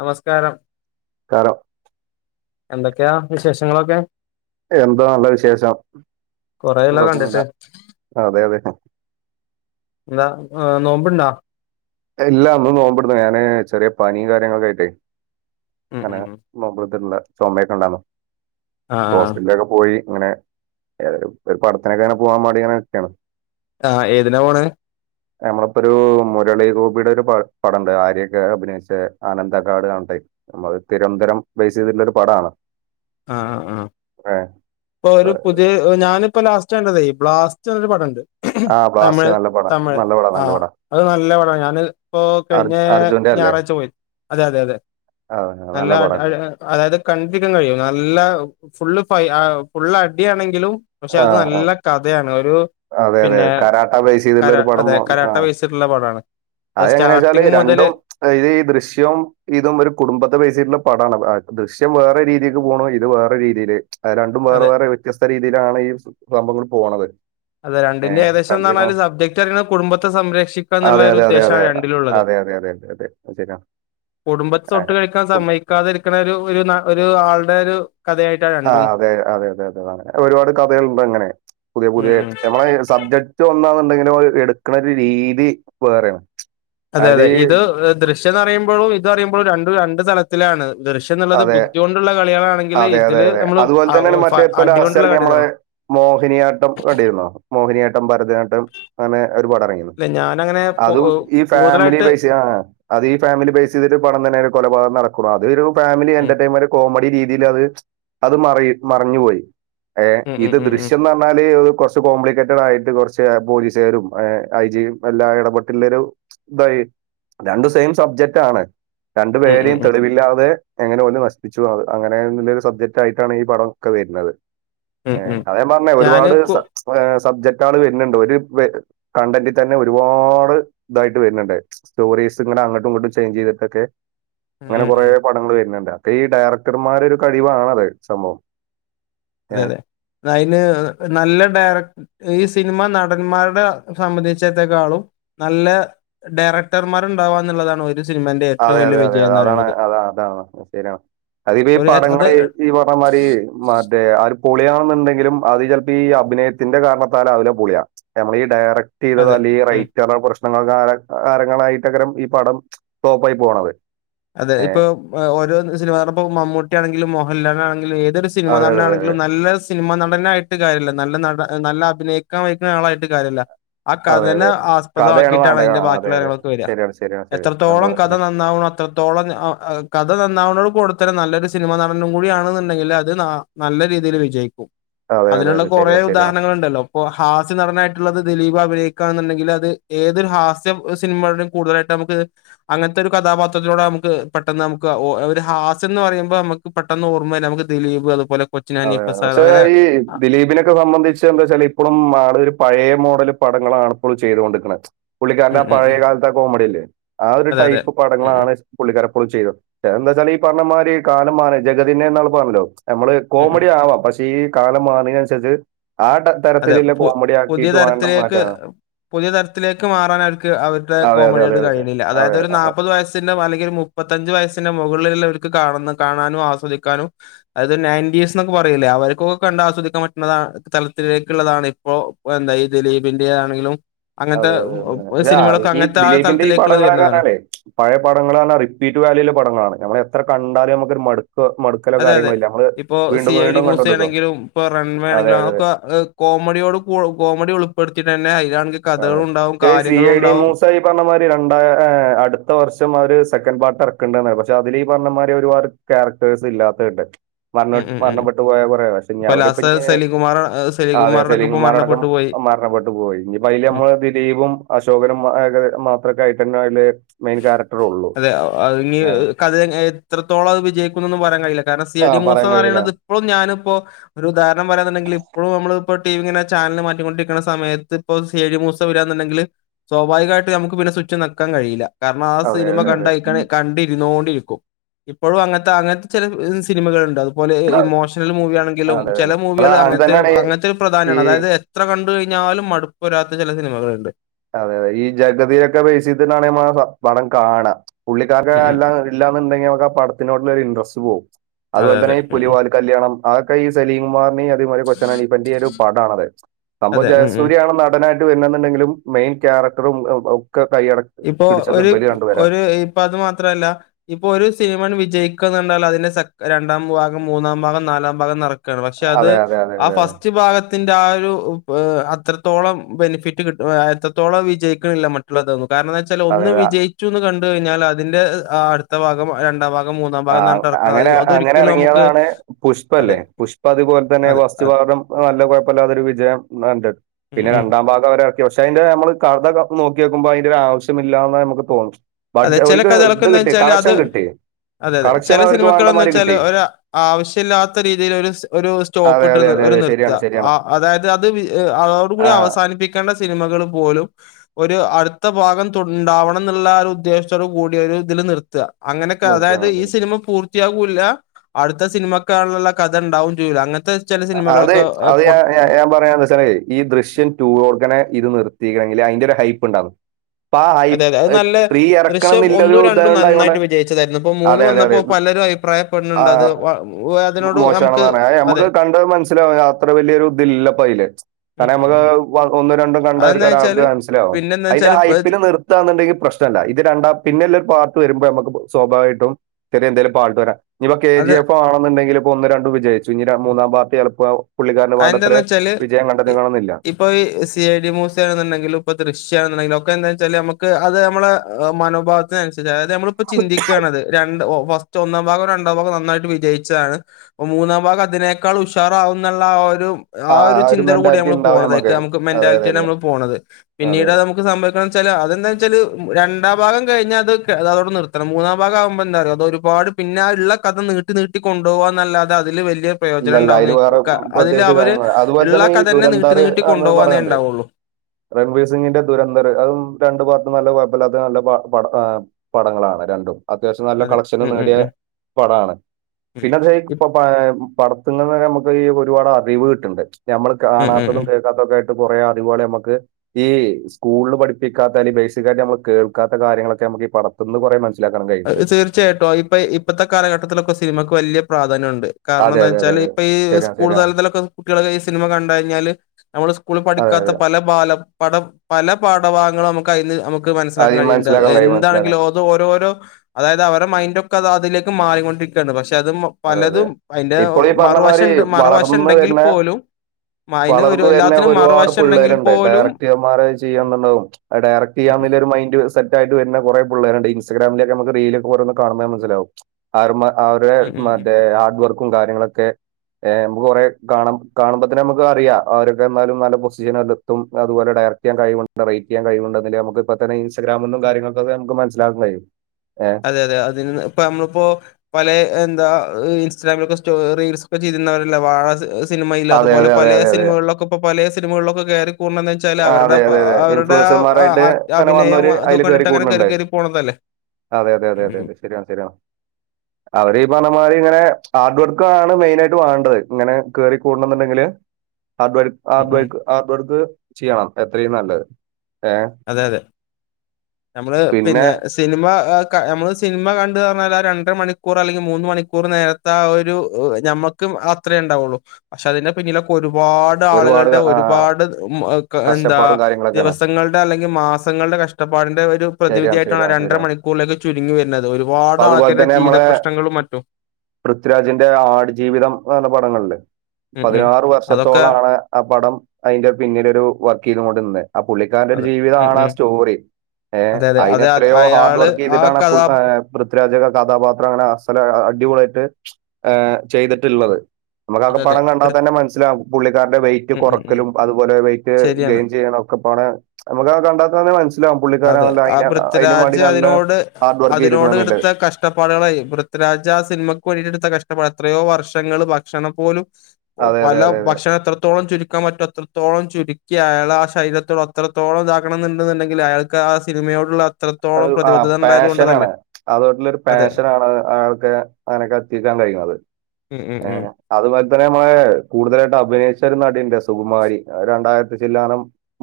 നമസ്കാരം കറം എന്തൊക്കെയാ വിശേഷങ്ങളൊക്കെ എന്താ നല്ല വിശേഷം കൊറേയല്ലോ കണ്ടിട്ട് ഉഴപ്പന്നില്ല അതെ അതെ എന്താ നോമ്പണ്ടോ ഇല്ല അന്ന് നോവ്പടുന്ന ഞാന് ചെറിയ പനിയും കാര്യങ്ങളൊക്കെ ആയിട്ടേ ഉം അങ്ങനെ ഉം ഉം മമ്പടുത്തിട്ടുണ്ട് ചുമയൊക്കെ ഉണ്ടന്നു ആഹ് ഹോസ്റ്റലിലൊക്കെ പോയി ഇങ്ങനെ ത ഒരു പടത്തിനൊക്കെ അങ്ങനെ പോവാാൻ മടി അങ്ങനെ ഒക്കെയാണ് ആഹ ഏതിനാ പോണ് നമ്മളിപ്പോൊ ഒരു മുരളീ ഗോപിയുടെ ഒരു പടംുണ്ട് ആര്യൊക്കെ അഭിനയിച്ച് ആനന്ദക്കാട് ആണ്ട തിരുവനന്തരം ബേസ് ചെയ്തിട്ടുള്ളൊരു പടമാണ് ആഹ ആഹ ആഹ ഏഹ്, ഇപ്പൊ ഒരു പുതിയ ഞാനിപ്പോ ലാസ്റ്റ്തായി ബ്ലാസ്റ്റ് എന്നൊരു പടംുണ്ട് ആ ബ്ലാസ്റ്റ് തമിഴ് നല്ല പടം തമിഴ് നല്ല പടം നല്ല ആഹ പടം അത് നല്ല വളമാണ് ഞൻ ഇപ്പോൊ കഴിഞ്ഞ അർജു അർജുന്റെ അല്ലേ ഞായറാഴ്ച പോയി അതെ അതെ അതെ ആ, നല്ല പടം അതായത് കണ്ടപ്പിക്കാൻ കഴിയും നല്ല ഫുള്ള് ഫൈ ഫുള് അടിയണെങ്കിലും പക്ഷെ ആ അത് ആ. നല്ല കഥയാണ് ഒരു അതെ അതെ പിന്നെ കരാട്ട ബേസ് ക ചെയ്തിട്ടുള്ള അതെ കരാട്ട വയസട്ടുള്ള പട അതെങ്ങനെ വെച്ചാല് രണ്ടും ഇത് ഈ ദൃശ്യവും ഇതും ഒരു കുടുംബത്തെ പച്ചീട്ടുള്ള പാടാണ് ദൃശ്യം ശം വേറെ രീതിേക്ക് പോകണ ഇത് വേറെ രീതിയിയില് അത് രണ്ടും വേറെ അതെ വേറെ വ്യത്യസ്ത രീതിയിലാണ് ഈ നമ്മ കൂടി പോണത് അതെ രണ്ടിന്റെറ ഏഹ് ഏകദേശം കണ്ടിരിക്കാൻ സബ്ജക്ട് അറിയുന്ന കുടുംബത്തെ സംരക്ഷിക്കാ എന്നുള്ള ഒരു അത ഉദ്ദേശം അതെ അതെ അതെ അതെ ശരി കുടുംബത്തി തൊട്ട് കഴിക്കാൻ സമ്മമക്കാതിരിക്കണ ഒരു ഒരു ആളുടെ ഒരു കഥയായിട്ടാണ് ആ രണ്ടും അതെ അതെ അതെ അതെതെ ഒരുപാട് കഥകൾ ഉണ്ട് അങ്ങനെ പുതിയ ഉം പുതിയ ഉം നമ്മളെ സബ്ജക്ട് ഒന്നാന്നുണ്ടെങ്കിലിൽ എടുക്കുന്ന ഒരു രീതി വേറെ അതെ അതെ ഇത് ദൃശ്യം എന്ന് പറയുമ്പോഴും ഇത് പറയുമ്പോഴും രണ്ട് രണ്ടും തലത്തിലാണ് ദൃശ്യം എന്നുള്ളത് ഈ ബുദ്ധി കൊണ്ടുള്ള കളികളാണെങ്കിൽ അതെ അതെ ഇതില് അതെ. നമ്മള് അതുപോലെ തന്നെയാണ് മറ്റേ ഇപ്പൊ ലാസ്റ്റ് അടികൊണ്ടുള്ള ഇറങ്ങിയ നമ്മളെ കളിയാണ് മോഹിനിയാട്ടം കണ്ടിരുന്നോ മോഹിനിയാട്ടം ഭരതനാട്ട്യം അങ്ങനെ ഒരുപാട് ഇറങ്ങിരുന്നു അല്ലെ ഞാനങ്ങനെ പൊ- അതും ഏഹ്, ഈ ഫാമിലി കൂടുതലായിട്ട് ബേസ് ആ അത് ഈ ഫാമിലി ബേസ് ചെയ്തിട്ട് പണം തന്നെ കൊലപാതകം നടക്കണം അതും ഫാമിലി ഉം എന്റർൈൻമെന്റ് കോമഡി രീതിയിൽ അത് അത് മറി മറിഞ്ഞു പോയി ഏ ഉം ഉം ഇത് ഉം ഉം ദൃശ്യംന്ന് പറഞ്ഞാല് കുറച്ച് കോംപ്ലിക്കേറ്റഡ് ആയിട്ട് കുറച്ച് പോലീസുകാരും ഐ ജിയും എല്ലാ ഇടപെട്ടുള്ളരു ഇതായി രണ്ടു സെയിം സബ്ജക്റ്റ് ആണ് രണ്ടു ഉം ഉം പേരെയും ഉം തെളിവില്ലാതെ എങ്ങനെ ഒ നശിപ്പിച്ചു അ അങ്ങനെ നുള്ളരു സബ്ജക്റ്റ് ആയിട്ടാണ് ഈ പടം ഒക്കെ വരുന്നത് ഉം ഏ ഉം അത ഞാൻ പറഞ്ഞേ ഞാന് ഒരുപാട് സ്‌ കു- സബ്ജക്ട് ആൾ വരുന്നുണ്ട് ഒരു കണ്ടന്റ് തന്നെ ഒരുപാട് ഇതായിട്ട് വരുന്നുണ്ട് സ്റ്റോറി എസ് അങ്ങട്ടും ഇങ്ങട്ടും ചെൻഞ്ച് ചെയ്തിട്ടൊക്കെ ഉം അങ്ങനെ ഉം കുറെ ഉം പടങ്ങൾ വരുന്നുണ്ട് അതെ ഡയറക്ടർമാര ഒരു കഴിവവാണത് സംഭവം അതെ അതെ അതിന് നല്ല ഡയറക്- ഈ സിനിമ നടന്മാരുടെ സംബന്ധിച്ചിത്തേക്കാളും നല്ല ഡയറക്ടർമാരുണ്ട് ആവാ എന്നുള്ളതാണ് ഒരു സിനിമന്റെ ഏറ്റവും അതെ വലിയ അതെ അതെ വിജയം അതെ എന്ന് അതാണ് പറയുന്നത്. അത അതാണ് ശരിയാണ് അതിപ്പോ ഈ ഒരു അത് പടങ്ങള് ഈ പറഞ്ഞമാതി മറ്റേ ആര് പുളിയണുണ്ടെലും അത് ചിലപ്പോ ഈ അഭിനയത്തിന്റെ കാരണത്താൽ അതില പുളിയാ നമ്മൾ ഈ ഡയറക്ട് ചെയ്തത് അതെ. അല്ല ഈ ഉം. റൈറ്റ് പ്രശ്നങ്ങൾ കാരങ്ങളായിട്ട് അകരം ഈ പടം ടോപ്പായി പോണത് അതെ ഏഹ്. ഇപ്പൊ ഓരോ സിനിമ നടപ്പ് മമ്മൂട്ടിയാണെങ്കിലും മോഹൻലാലാണങ്കിലും ഏ ഒരു സിനിമ അതെ, അതെ. നടനാണെങ്കിലും നല്ല സി സിനിമ നടനായിട്ട് കാര്യമല്ല നല്ല നട നല്ല അഭിനയിക്കാൻ വയിക്കുന്ന ആളായിട്ട് കാര്യമല്ല ആ അതെ, കഥനെ അതെ. കഥയാണ് ആസ്പദമാക്കിയിട്ടാണ് വേണ്ടത്. ആ അതിന്റെ അതെ, ബാക്കിയുള്ള അതെ. കാര്യങ്ങളൊക്കെ വരിക ശരിയാണ്, ശരിയാണ്, എത്രത്തോളം കഥ ശരിയാണ്. നന്നാവും അത്രത്തോളം കഥ നന്നാവുന്നോട് കൂടത്തന്നേ നല്ലൊരു സിനിമ നടനും കൂടി ആണുണ്ടെങ്കിൽ അത് നല്ല രീതിയിൽ വിജയിക്കും അതെ, അതെ, അതിനുള്ള അതെ. കുറേ ശരിയാണ്, ശരിയാണ്. ഉദാഹരണങ്ങൾ ഉണ്ടല്ലോ അപ്പോ ഹാ സ്യ നടാനായിട്ട് ത് ദിലീപ് അഭിനയിക്കുക എന്നുണ്ടെങ്കിൽ അത് ഏതൊരു ഹാസ്യ സിനിമകയും കൂടുതലായിട്ട് നമ്മുക്ക് അങ്ങനത്തെ തരു കഥ പാത്രം ത്തിലൂടെ നമ്മുക്ക് പെട്ടെന്ന് നമ്മുക്ക് ഒരു ഹാസ്യ എന്ന് പറയുമ്പോ നമ്മുക്ക് പെട്ടെന്ന് ഓർമ്മയ നമ്മുക്ക് ദിലീപ് അതുപോലെ കൊച്ചിൻ അതെ ഹനീഫ അതെ സാർ പക്ഷെ അങ്ങനെ ഈ ദിലീപിനൊക്കെ സംബന്ധിച്ച് എന്താ വെച്ചാല് ഇപ്പോഴും ആള ഒരു പഴയ മോഡൽ പടങ്ങള ആണ് ഇപ്പോൾ ചെയ്തുകൊണ്ടിരിക്കുന്നത് പുള്ളിക്കാരന്റെ ഉം ആ ഉം ഉം പഴയകാലത്തെ ആ കോമഡില്ലേ ആ ഒരു അതെ അതെ ടൈപ്പ് ഉം ഉം പടങ്ങളാണ് പുള്ളിക്കരപ്പൊളി ചെയ്തത് എന്താ വച്ചാ ഈ പറഞ്ഞന്മാതിരി കാലം മാറി ജഗതിന്നെ എന്നാള് പറഞ്ഞല്ലോ നമ്മള് ഉം ഉം കോമഡി ആവാം പക്ഷെ ഈ കാലം മാറിയതിനനുസരിച്ച് ആ അതെ തരത്തിലുള്ള പു കോമഡി പുതിയ ആക്കീട്ട് വാങ്ങണം തരത്തിലേക്ക് മാറ്റാൻ പുതിയ തരത്തിലേക്ക് മാറാൻ അവർക്ക് അവരുടെ അതെ അതെ കോമഡിയോട് അതെ കഴിയുന്നില്ല അതെ അതായത് ഒരു അതെ നാപ്പത് വയസിന്റെ അല്ലെങ്കിൽ ഒരു മൂ- മൂപത്തഞ്ചു വയസിന്- മുകളിലൊള്ളവർക്ക് അവർക്ക് കാണ കാണാനും ആസ്വദിക്കാനും അതത് നയൻറീസ് എന്നൊക്കെ പറയില്ലേ അവർക്കൊക്കെ കണ്ട ആസ്വദിക്കാൻ പറ്റുന്നതാണ് തലത്തിലേക്കുള്ളതാണ് ഇപ്പോ എന്താഈ ദിലീപിന്റെ തണെങ്കിലും- അതെ അതെ അതെ അത ഈ ആ ദിലീപിന്റെ ഈ തലത്തിലേക്കുള്ളത് വരുന്നതാണ് പടങ്ങളെഞ്ഞാലേ പഴയ പടങ്ങളാൽ റിപ്പീറ്റ് [unintelligible] പടങ്ങളാണ് നമ്മൾ എത്ര കണ്ടാലും നമുക്ക്- അതെ അതെ ഇപ്പോ സി വീണ്ടും ഐ ഡി വീണ്ടും മ്യൂസ കണ്ടോണ്ടിരിക്കും ആണെങ്കിലും ഇപ്പൊ റൺവേ അതെ ആണെങ്കിലും അതൊക്കെ കോമഡിയോ- ഇപ്പോ കോമഡി ഉൾപ്പെടുത്തി തന്നെ ആ- അതെ സി ഐ ഡി മൂസായി പറഞ്ഞ മാതി രണ്ട അടുത്ത വർഷം ഒരു സെക്കഡ് പാർ- ഇറക്കണ്ടന്ന പക്ഷെ അതില് ഈ പറഞ്ഞമാതിരി ഒരുപാട് ക്യാരക്ടേഴ്സ് ഇല്ലാത്തണ്ട് മരണ ഉം ഉം ഉം. മരണപ്പെട്ടു പോയ കൊറ പക്ഷെ ഇനി ഇപ്പൊ അവര് ലാസ്റ്റ് പിന്നെ സലീംകുമാർ അതെ സലീംകുമാറിനൊക്കെ ഇപ്പൊ സെലികുമാർടക്കം മരണപ്പെട്ടു പോയി. മരണപ്പെട്ടു പോയി ഇനിപ്പ അയില് നമ്മള് ദിലീപും അശോകനും മാത്രക്കെ ആയിട്ട തന്നെ അതില്- മെയിൻ ക്യാരക്ടർ ഉള്ളൂ അതെ അ കഥ എത്രത്തോളം അത് വിജയിക്കുന്നൊന്നും പറയാൻ കഴയില്ല കാരണം സി ഐ ആ ഡി മൂസം പറയാൻ എന്ന് കഴിയില്ല പറയണുന്നത് ഇപ്പോഴും ഞാനിപ്പോ ഒരു ഉദാഹരണം പറയാനുണ്ടെങ്കിൽ ഇപ്പോഴും നമ്മള്- ടി വിങ്ങനെ ചാനലിൽ മാറ്റിക്കൊണ്ടിരിക്കുന്ന സമയത്ത് ഇപ്പോ സി ഐ ഡി മൂസം വരുവാ എന്നുണ്ടെങ്കില് സ്വാഭാവികമായിട്ട് നമുക്ക് പിന്നെ- ആസ്വാധിച്ചനിൽക്കാൻ കഴില്ല കാരണം ആ അതെ സിനിമ അതെ കണ്ട അതെ കണ്ടിരുന്നോണ്ടി- ഇപ്പോഴും അങ്ങനത്തെ അങ്ങനത്തെ ചില സിനിമകൾളു ണ്ടാകും അതുപോലെ ഇമോഷണൽ മൂവിയ ആണെങ്കിലും അതെ അതെ ചില അത് മൂവികൾ അങ്ങനെ തന്നെയാണ് അങ്ങനത്തെ ഒരു ഈ പ്രധാനമാണ് അതായത് എത്ര കണ്ട് എന്നാലും മടുപ്പ് വരാത്ത ചില സിനിമകളുണ്ട് അതെ അതെ ഈ ജഗതിയിലൊക്കെ ബേസിട്ടട്ടാണെമ്മ പടം കാണാം ഉം ഉം. പുള്ളിക്കാരൻ ഇല്ലാന്നുണ്ടങ്കി നമക്ക് ആ പടത്തിനോടുള്ള ഒരു ഇൻട്രസ്റ്റ് പോകും അതെ അതുപോലെ അതെ. തന്നെഈ ഉം ഉം. പുലിവാകല്യാണം അതക്കെ ഈ സലീം കുമാറിനെ അതെ പോലെ- കൊച്ചനഹനീഫയും പറ്റി ഒരു പാടാണത് സംഭവ അതെ. ഉം ഉം. ജയസൂര്യാണ് നടനായിട്ട് വരെന്നുണ്ടെങ്കിലും മെയിൻ ക്യാരക്ടറും കൈയട ഇപ്പൊ പിടിച്ചത് ഒരു ഇബല് രണ്ടുപേരാ ഒരു ഇപ്പൊ അത് മാത്രല്ല ഇപ്പൊ ഒരു സിനിമ ജയിക്കുക എന്നു കണ്ടാൽ അതിന്റെ സെക്ക രണ്ടാം ഭാഗം മൂന്നാം ഭാഗം നാലാം ഭാഗം നട ക്കാണ് പക്ഷെ അത് അതെ അതെ അതെ ആ അതെ ഫസ്റ്റ് ഭാഗത്തിന്റെ ആ ഒരു അത്രത്തോളം ബെനിഫിറ്റ് കിട്ടും എത്രത്തോളം വിജയിക്കണില്ല മറ്റുള്ളതൊന്നും കാരണം എന്നു വെച്ചാൽ അതെ ഒന്ന് അതെ വിജയിച്ചുന്ന് കണ്ട് കിഴിഞ്ഞാൽ അതിന്റെ അടുത്ത ഭാഗം രണ്ടാ ഭാഗം മൂന്നാം ആ ഭാഗം എന്ന് പറഞ്ഞിട്ട് ഇറക്കണം അത് അങ്ങനെ അങ്ങനെ അതൊരിക്കലും നമുക്ക് ഇറങ്ങിയതാണ് പുഷ്പല്ലേ അതെ പുഷ്പ അതുപോലെ തന്നെ അതെ ഫസ്‌റ്റു അതെ ഭാഗം നല്ല കുഴപ്പമല്ലാതൊരു വിജയം കണ്ട് ഉം പിന്നെ ഉം രണ്ടാം ഭാഗം അവര് പക്ഷെ അതിന്റെ നമ്മൾ കഥ നോക്കി നോക്കുമ്പോ അതിന്റെ ആവശ്യമില്ലാന്ന് നമ്മുക്ക് തോന്നും ബഡ്ജ അതെ ചില അവർക്ക് കഥകളൊക്കെ ഇത് എന്താ കിട്ടി വെച്ചാൽ അത് കളക്ഷൻ കിട്ടി അതെ അതെ കളക്ഷൻ ചില അവർക്ക് സിനിമക്ക് വേണ്ടമാതിരി വെച്ചാല് കിട്ടി ഒരു ആവശ്യമില്ലാത്ത രീതിൽ ഒരു സ്റ്റോപ്പ് അതെ ഇട്ട് അതെ അതെ അതെ നിന്ന് ശരിയാണ് ശരിയാണ് അതായത് അത് ആ അതോടുകൂടി അവസാനിപ്പിക്കേണ്ട സിനിമകൾ പോലും ഒരു ഒരു അടുത്ത ഭാഗം ഉണ്ടാവണം എന്നുള്ള ഒരു ഉദ്ദേശത്തോട് കൂടി ഒരു ഇതിൽ നിർത്തുക അങ്ങനെയൊക്കെ നിർത്തി അതായത് ഈ നിർത്തി സിനിമ പൂർത്തി ത്തിയാവൂല അടുത്ത സിനിമക്കളിലുള്ള കഥ ഉണ്ടാവും ചെയ്യൂല അങ്ങനത്തെ ചില അത് സിനിമകളൊക്കെ ഏഹ് അത് പൊട്ട് ഞാൻ പറയാന്ന് വെച്ചാ ഈ ദൃശ്യം റ്റു ഓക്കനെ ഇത് നിർത്തിയിക്കണമെങ്കില് അതിന്റെ ഒരു ഹൈപ്പ്ണ്ടാവും അതെ അതെ അത് നല്ല ഇറക്കണം ദൃശ്യം എന്നില്ലൊരു ഒന്നും രണ്ടും ഇതുണ്ടായോണ്ട് നന്നായിട്ട് വിജയിച്ചതായിരുന്നു ഇപ്പം മൂന്നു അതെ അതെ വന്നപ്പോ അതെ പലരും ആ അഭിപ്രായപ്പെടുന്നുണ്ട് അത് അതിനോട് നമുക്ക് അതെ ത് മനസ്സിലാവ അത്ര വലിയൊരു ഇതില്ല പൈയ്‌ല് ഉം കാരണം ഉം നമുക്ക് ഉം. ഒന്നും രണ്ടും കണ്ടവർ അതെന്താ ഒരാൾക്ക് വെച്ചാല് മനസ്സിലാവും പിന്നെന്താ അതിന്റെ വെച്ചാല് ഇപ്പൊ ഹൈപ്പിൽ നിർത്താന്നുണ്ടെങ്കിൽ പ്രശ്നമില്ല ഇത് രണ്ടാ പിന്നൊരു പാർട്ട് വരുമ്പോ നമുക്ക് സ്വാഭാവികമായിട്ടും ചെറിയ എന്തേലും ഫാൾട്ട് വരാ ഇനി കെ ജി അത് എഫ് ആണുണ്ടെങ്കിൽപ്പോ ഒന്നും രണ്ടും വിജയിച്ചു ഇനി മൂന്നാം പാർട്ട് അത് എന്താന്ന് വെച്ചാല് കണ്ടെത്തുകയാണെന്നില്ല ഇപ്പ ഈ സിഐഡി മൂസാണെന്നുണ്ടെങ്കിലും ഈ ദൃശ്യാണെന്നുണ്ടെങ്കിലും ഒക്കെന്താ ച്ച നമുക്ക് അത് നമ്മളെ മനോഭാവത്തിനുസരിച്ച് അതായത് നമ്മളിപ്പോ ചിന്തിക്കയണത് രണ്ട്ഓ ഫസ്റ്റ് ഒന്നാം ഭാഗം രണ്ടാം ഭാഗം നന്നായിട്ട് വിജയിച്ചതാണ് അപ്പൊ മൂന്നാം ഭാഗ അതിനേക്കാൾ ഉഷാറാവു എന്നുള്ള ഒരു ആ ഒരു ചിന്തയോട്കൂടി മെന്റാലിറ്റി നമ്മള് ഉണ്ടാവും പോണത് നമുക്ക് അതെ അതെ മെന്റാലിറ്റിയാണ് അതെ നമ്മള് പോണത് അതെ പിന്നീട് അതെ നമുക്ക് സംഭവ വെച്ചാല്ല് അതെന്താ വെച്ചാല് രണ്ടാം ഭാഗം കഴിഞ്ഞാ അത് അതോടെ നിർത്തണം മൂന്നാം ഭാഗം ആകുമ്പോൾ എന്താന്നറിയോ അത് ഒരുപാട് ട് പിന്നെ ആ ഉള്ള കഥ നീട്ടി നീട്ടി കൊണ്ടുപോവാന്നല്ലാതെ അതില്‌വലിയ ഇല്ലല്ല അതിൽ പ്രയോജനംണ്ടാവുന്നു വേറെ പ്രത്യേകിച്ച് കാര്യങ്ങൾ അതുപോലെ തന്നെ ഈ കഥന്നെ നീട്ടി ദുരന്താർ നീട്ടി പറഞ്ഞ കൊണ്ടുപോവാന്നേ പടംണ്ടേ ഉണ്ടാവുള്ളൂ രൺബീർ സിംഗിന്റെ ദുരന്തർ അതും രണ്ടു പാർട്ടും നല്ല പാർട്ടാ അത് നല്ല പട പടങ്ങളാണ് രണ്ടും അത്യാവശ്യം നല്ല അതെ കളക്ഷനും ഉം ഉം നേടിയ ഉം പടമാണ് ഉം പിന്നെ അത് ഇപ് ഇപ്പോ പടത്തെ നമുക്ക് ഈ ഒരുപാട് അറിവ് കിട്ടണ്ട് നമ്മള് ഉം ഉം കാണാത്തതും ഉം കേൾക്കാത്തും ഒക്കെ അതുപോലെ നമുക്ക് ഈ സ്കൂളിൽ പഠപ്പിക്കാത്ത അല്ല ബേസിക്കായിട്ട് നമ്മൾ കേൾക്കാത്ത കാര്യങ്ങളൊക്കെ നമുക്ക് ഈപടത്തിന് കുറെ മനസ്സി തീർച്ചയായിട്ടും ഇപ്പൊ ഇപ്പോഴത്തെ കാലഘട്ടത്തിലൊക്കെ സിനിമയ്ക്ക് വലിയ പ്രാധാന്യം ഉണ്ട് കാരണം അതെ എന്താ അതെ അതെ വെച്ചാൽ അതെ ഇപ്പൊ ഈ ശരിയാണ് സ്കൂൾ ശരിയാണ് തലത്തിലൊക്കെ കുട്ടികളക്കെ സിനമ കണ്ട് കഴിഞ്ഞാല് നമ്മള് സ്കൂളിൽ പഠിക്ക അതെ പടിക്കാത്ത പല ബാലം പഠ പല പാഠഭാഗങ്ങളും നമുക്ക് അതിന്ന് നമുക്ക് മനസ്സിലാക്കാൻ അത് കഴിയണ്ട് മനസ്സിലാക്കാൻ കഴിയും മനസ്സിലാക്കാൻ എന്താണെങ്കിലും അത് ഓരോരോ അതായത് അവരെ മൈൻഡ് ഒക്കെ അത് അതിലേക്ക് മാറിക്കൊണ്ടിരിക്കുകയാണ് പക്ഷെ അത് മ- അതെ അതെ പലതും അതിന്റെ ഇപ്പോൾ ഈ പറഞ്ഞ മാതിരി മറുവശണ്ട് മറുവശം വളർന്നു ഉണ്ടെങ്കിൽ വരുന്ന പോലും മ- അതിന് ഒരു വളർന്നു തന്നെ എല്ലാത്തിനും ഒരുപാട് മറുവശം ഉണ്ടെങ്കിൽ പിള്ളേരുണ്ട് പോലും ഡയറക്ടർമാര് ചെയ്യുന്നുണ്ടാവും ഡയറക്ട് ഉം ചെയ്യാൻ ഒരു മൈൻഡ് സെറ്റായിട്ട് വരുന്ന കുറെ പിള്ളേരുണ്ട് ഇൻസ്റ്റഗ്രാം നമുക്ക് റീലുകൾ ഓരോന്ന് കാണുമ്പോൾ മനസിലാവും ഉം ഉം ഉം ഉം മറ്റേ ഹാർഡ് വർക്കും കാര്യങ്ങളൊക്കെ മ്മ് കുറെ കാണുമ്പോ തത്തെ നമുക്ക് അറിയാം അവരൊക്കെ എന്നാലും നല്ല പൊസിഷനിൽ എത്തും അതുപോലെ എഡിറ്റ് ചെയ്യാൻ കഴിവുണ്ട് റൈറ്റ് ചെയ്യാൻ കഴിവുണ്ട് നമുക്ക് ഇപ്പ തന്നെഇൻസ്റ്റഗ്രമിന്നും ഉം. കാര്യങ്ങളക്കെ നമുക്ക് മനസിലാക്കണെ അതെ അതെ അതി ഇപ്പ നമ്മളിപ്പോ പല ഇൻസ്റ്റാഗ്രമിലൊക്കെ സ്റ്റോറി റീൽസ് ഒക്കെ ചെയ്രുന്നവരല്ല വാഴ സിനമല്ല അതെ അതുപോലെ അതെ അതെ അതെ അതെ സിനികളിലൊക്കെ ഇൊ പല സിനിമകളിലക്കെ കയ കൂ വെച്ചാല് ആ, അതെ അവരുടെ അതെ അതെ അവരുടെ ഇൻഫ്ലുവൻസർമാരായിട്ട് ആ ഇങ്ങനെ അഭിനയം വന്നവര് അത അതിൽ കയറി കണ്ടിട്ട് അങ്ങനെ കറി കൂടുന്നുണ്ട് കറി പോണതല്ലേ അതെ അതെ അതെ ഉം അതെ ഉം അതെ ശരിയ ശരി അവര്ീഈ പറഞ്ഞമാതിരി ഇങ്ങനെ ഹാർഡ് വർക്ക ആണ് മെയിന ആയിട്ട് വേണ്ടത് ഇങ്ങനെ കേറി കൂടണ എന്നുണ്ടെങ്കില് ആ ഉം ഉം ആക്ക് ആറ്ർക്ക് എത്രയും നല്ലത് അതെ അതെ നമ്മള് പിന്നെ സിനിമ നമ്മള് സിനിമ കണ്ട പറാൽ ആ രണ്ട മണിക്കൂർ അല്ലെങ്കിൽ മൂന്ന് മണിക്കൂർ നേരത്തെ ആ ഒരു ഞമ്മുക്ക് അത്രേ ഉണ്ടാവുള്ളൂ പക്ഷെ അതിന്റെ പിന്നിലെ കൊ ഒരുപാട് ഒരുപാട് ആളുകളുടെ ക- ആ, ഒരുപാട് എന്താ കഷ്ടപ്പാടും കാര്യങ്ങളൊക്കെയാണ് ദിവസങ്ങളുടെ അല്ലെങ്കിൽ മാസങ്ങളുടെ കഷ്ടപ്പാടിന്റെ ഒരു ശരിയാണ് പ്രതിവിധിയായിട്ടാണ് ശരിയാണ് രണ്ടര ശരിയാണ് മണിക്കൂറിലേക്ക് ചുരുങ്ങി വരുന്നത് ഒരു അപ്പൊ ഒരുപാട് അതുപോലെ ആൾക്കാരുടെ തന്നെ ജീവിത നമ്മളെ പ്ര്രശ്നങ്ങളും മറ്റും പൃഥ്വിരാജിന്റെ ആടുജീവിതം എന്ന പടങ്ങളല്ലേ ഉം ഉം പതിനാറ് അതൊക്കെ വർഷത്തോളാണ് ആ പടം അതിന്റെ പിന്നീട് ഒരു വർക്ക് ചെയ്ത കൊണ്ടിന്നുന്നത് ആ പുള്ളിക്കാരന്റെ ഒരു അതെ ജീവിത ഉം ആണ് ആ ഉം സ്റ്റോറി ഏ അതെ അതെ അതിന് അതെ എത്രയോ ഹാർഡ് അയാള് വർക്ക് ആ ചെയ്തിട്ടാണ്ൃ കഥാ രാചക കഥാപാത്രം അങ്ങനെ ഉം അല അടിപൊളിയിട്ട് ഹ് ഉം ചെയ്തിട്ടുള്ളത് നമുക്ക ആക്കെ അതെ അതെ പടം കണ്ടാത്തെ വൃ- തന്നെ മനസ്സിലാവും പുള്ളിക്കാരുടെ വെയിറ്റ് ഉം ഉം ഉം കുറക്കലും അതുപോലെ വെയിറ്റ് ശരിയാണ് ഗെയിൻ ചെയ്യാനൊക്കെ അപ്പോ നമുക്ക് കണ്ടാത്ത തന്നെ മനസ്സിലാവും അതെ പുള്ളിക്കാരല്ല ആ അതിന്ടി പൃഥ്വിരാജ് നല്ല ഹാർഡ് വർക്ക് ചെയ്തു എടുത്തെ കഷ്ടപ്പാടുകളായി പ്രിത്വിരാജ് ആ സിനിമയ്ക്ക് വേണ്ടിട്ട് എടുത്ത കഷ്ടപ്പാട എത്രയോ വർഷങ്ങൾ ഭക്ഷണ പോലും അതെ അതെ പല അതെ അതെ ഭക്ഷണം എത്രത്തോളം ചുരുക്കാൻ പറ്റും അത്ര അത്രത്തോളം ചുരുക്കി അയാൾ ആ ശരീരത്തോട് അത്രത്തോളംതാക്കണം എന്നുണ്ടെന്നുണ്ടെങ്കിൽ അയാൾക്ക് ആ സിനിമയോടുള്ള അ അത്രത്തോളം ആ പ്രതിബദ്ധത ഉണ്ടായത് കൊണ്ട് പാഷന തന്നെ ആാണ് അതോൊട്ടുള്ളൊ ഒരു അതെ പാഷന ആാണ് ആൾക്ക് അങ്ങനെയക്കെ എത്തിക്കാൻ കഴിയും ഉം ഉം ഉം അതുപോലെ തന്നെ നമ്മ കൂടുതലായിട്ടും അഭിനയിച്ച ഒരു നട സുകുമാരി രണ്ടായിരത്തി ചെല്ലാന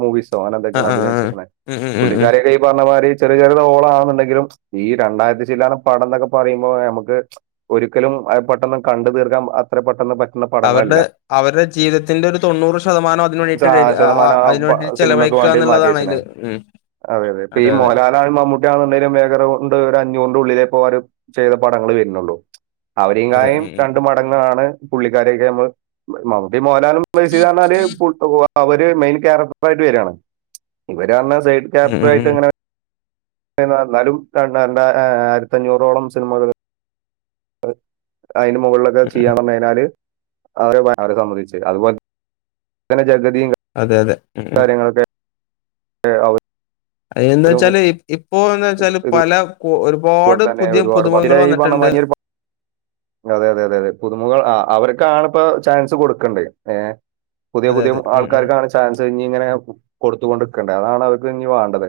മൂവിസ് സോഹൻ ആ എന്തൊക്കെയാണ് ആ ആ അഭിനയിച്ചിരിക്കുന്നത് ഉം ഉം ഉം ഉം പുള്ളിക്കാരൊക്ക ഈ പറഞ്ഞ മാതിരി ചെറിയ ചെറിയത് ഓളാെന്നുണ്ടെങ്കിലും ഈ രണ്ടായിരത്തി ചില്ലാണ് പടം എന്നൊക്കെ പറയുമ്പോ നമുക്ക് ഒരിക്കലും പെട്ടെന്ന് കണ്ടു തീർക്കാ അത്ര പെട്ടെന്ന് പ അവരുടെ അവരുടെ ജീവിതത്തിന്റെ ഒരു തൊണ്ണൂറ് ശതമാനം അന് വേണ്ടിട്ട് ആ ശതമാനം ആ അതിനന് പ- വേണ്ടിട്ട് ചിലലവഴ സിനിമക്ക് വേണ്ടി മാറ്റി എക്കുകന്നുള്ളതാ വെച്ചിന് അതില് ഉ അതെ അതെ അപ്പൊ ഈ മോലാ മമ്മൂട്ടിയാണെന്നണ്ടെിലും വേഗറെ കൊണ്ട് ഒരു അഞ്ഞൂറി ഉള്ളിലേ പോ അവര് ചെയ്ത പടങ്ങൾ വരുന്നുള്ളൂ അവരെയും അതെ കായം ഉം രണ്ട ഉം മടങ്ങാണ് പുള്ളിക്കാരൊക്കെ നമ്മൾ മമ്മുട്ടി മോഹൻലാൽ പൂർത്ത പോ അവര് മെയിൻ ക്യാരക്ടർ ആയിട്ട് വരിയാണ് ഇവരാണ് സൈഡ് ഉം ഉം ക്യാരക്ടറായിട്ട് ഉം ഇങ്ങനെ എന്നാലും ര രണ്ട ആയിരത്ത അഞ്ഞൂറോളം സിനിമകൾ അതിന് മുകളിലൊക്കെ ഉം ഉം ചെയ്യാണേതിനാല് അവരെ അവരെ സമ്മതിച്ച അതുപോലെെ ജഗതി അതെ, അതെ. ഉം, ഉം. കാര്യങ്ങളൊക്കെ അ അ എന്ത വെച്ചാല് ഇപ്പോൊ എന്താ വെച്ചാല് പല ഇതുപോലെ ഒരുപാട് തന്നെ പുതിയ ഒരുപാട് പ- ഇതിലെ പുതുമുഖങ്ങൾ ഈ പറഞ്ഞ വന്നിട്ടുണ്ട് മാതിരി ഒരു പ- അതെ അതെ അതെ അതെ പുതുമുൾ ആ അവർൊക്ക ആണ ഇപ്പ ചാൻസ് കൊടുക്കണ്ടേ ഏ പുതിയ അതെ, പുതിയ അതെ. ഉം, ഉം. ആൾക്കാർക്കാണ് ചാൻസ് ഇനി ഇങ്ങനെ കൊടുത്തുക കൊണ്ടിരിക്കേണ്ടത് അതാണ് അവർക്ക് ഇനി വേണ്ടത്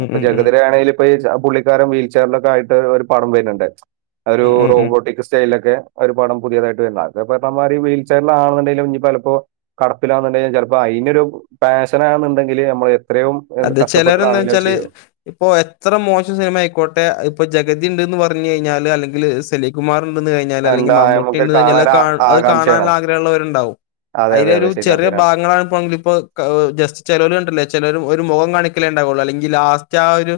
ഉം, ഇപ്പൊ ഉം, ഉം. ജഗതിരാ ആണെങ്കില ഇപ്പോ ഈ പുള്ളിക്കാരും വീൽചെയറില ഒക്കെ ആയിട്ട് ഒരു പടം വരുന്നുണ്ട് അത ഒരു ഉം, ഉം, ഉം. റോബോട്ടിക് സ്റ്റൈലൊക്കെ ഒരു പടം പുതിയതായിട്ട് ഉണ്ട അമാ വീൽ ചെയറൽ ആണെന്നണ്ടെിലും ഇ ചലപ്പോ കടപ്പിലണ്ടെിലുംിലപ്പോ അയി ഒരു പാഷനാണുണ്ടെങ്കില് നമ്മൾ എത്രയും എന്ത് അതെ ചിലര് കഷ്ടപ്പെട്ടിട്ടാണെങ്കിലും അത് എന്താവെച്ചാല് ചെയ്തു ഇപ്പൊ എത്ര മോശം സിനിമ ആയിക്കോ ട്ടെ ഇപ്പൊ ജഗതി ഇണ്ടെന്ന് പറഞ്ഞു കഴിഞ്ഞാല് അല്ലെങ്കില് സലിംകുമാർ ഉണ്ടെന്ന് കഴിഞ്ഞാല് അല്ലെങ്കി എന്താ മമ്മൂട്ടി നമുക്ക് ഉണ്ടെന്ന് കഴിഞ്ഞാല് കാണാൻ അത് ആ- കാണാ അത് ആകാംക്ഷയാണ് കാണാനുള്ള ആഗ്രഹമുള്ളവരുണ്ടാവും അതെ അതെ അയിലൊരു അതെ ശരിയാണ് ചെറിയ ശരിയാണ് ഭാഗങ്ങളാണ് [unintelligible] ഇപ്പോ ജസ്റ്റ് ചിലര് കണ്ടില്ലേ ചിലരു മുഖം കാണിക്കലേ ഉണ്ടാവുള്ളൂ അല്ലെങ്കി ലാസ്റ്റ് ആ ഒരു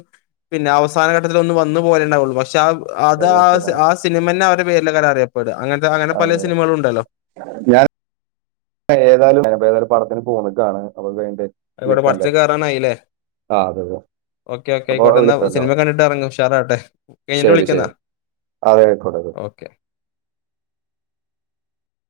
പിന്നെ അവസാനഘട്ടത്തില് ഒന്ന് വന്നു പോലേണ്ടാവുള്ളു പക്ഷെ ആ അത് ശരിയാണ് ആ ശരിയാണ് ആ സിനിമ തന്നെ അവരടെ പേരിലലെ അറിയ- അതെ ഞാൻ ഏതായാലും പ്പോ ഏതേലും പടത്തിന് പോകുന്ന കാണാം [unintelligible] എവിടെ പടത്തിനു കേയറാനായില്ലേ ആ അതെ അതെ ഓക്കെ ഓക്കെ അപ്പൊ ആയിക്കോട്ടെന്ന വിളിക്കണ്ടോ സിനിമ കണ്ടിട്ട് ഇറങ്ങ് ഉഷാറാവട്ടെ കഴിഞ്ഞിട്ട് ശരി വിളിക്കുന്നാ ശരി അതെ [unintelligible] ഓക്കെ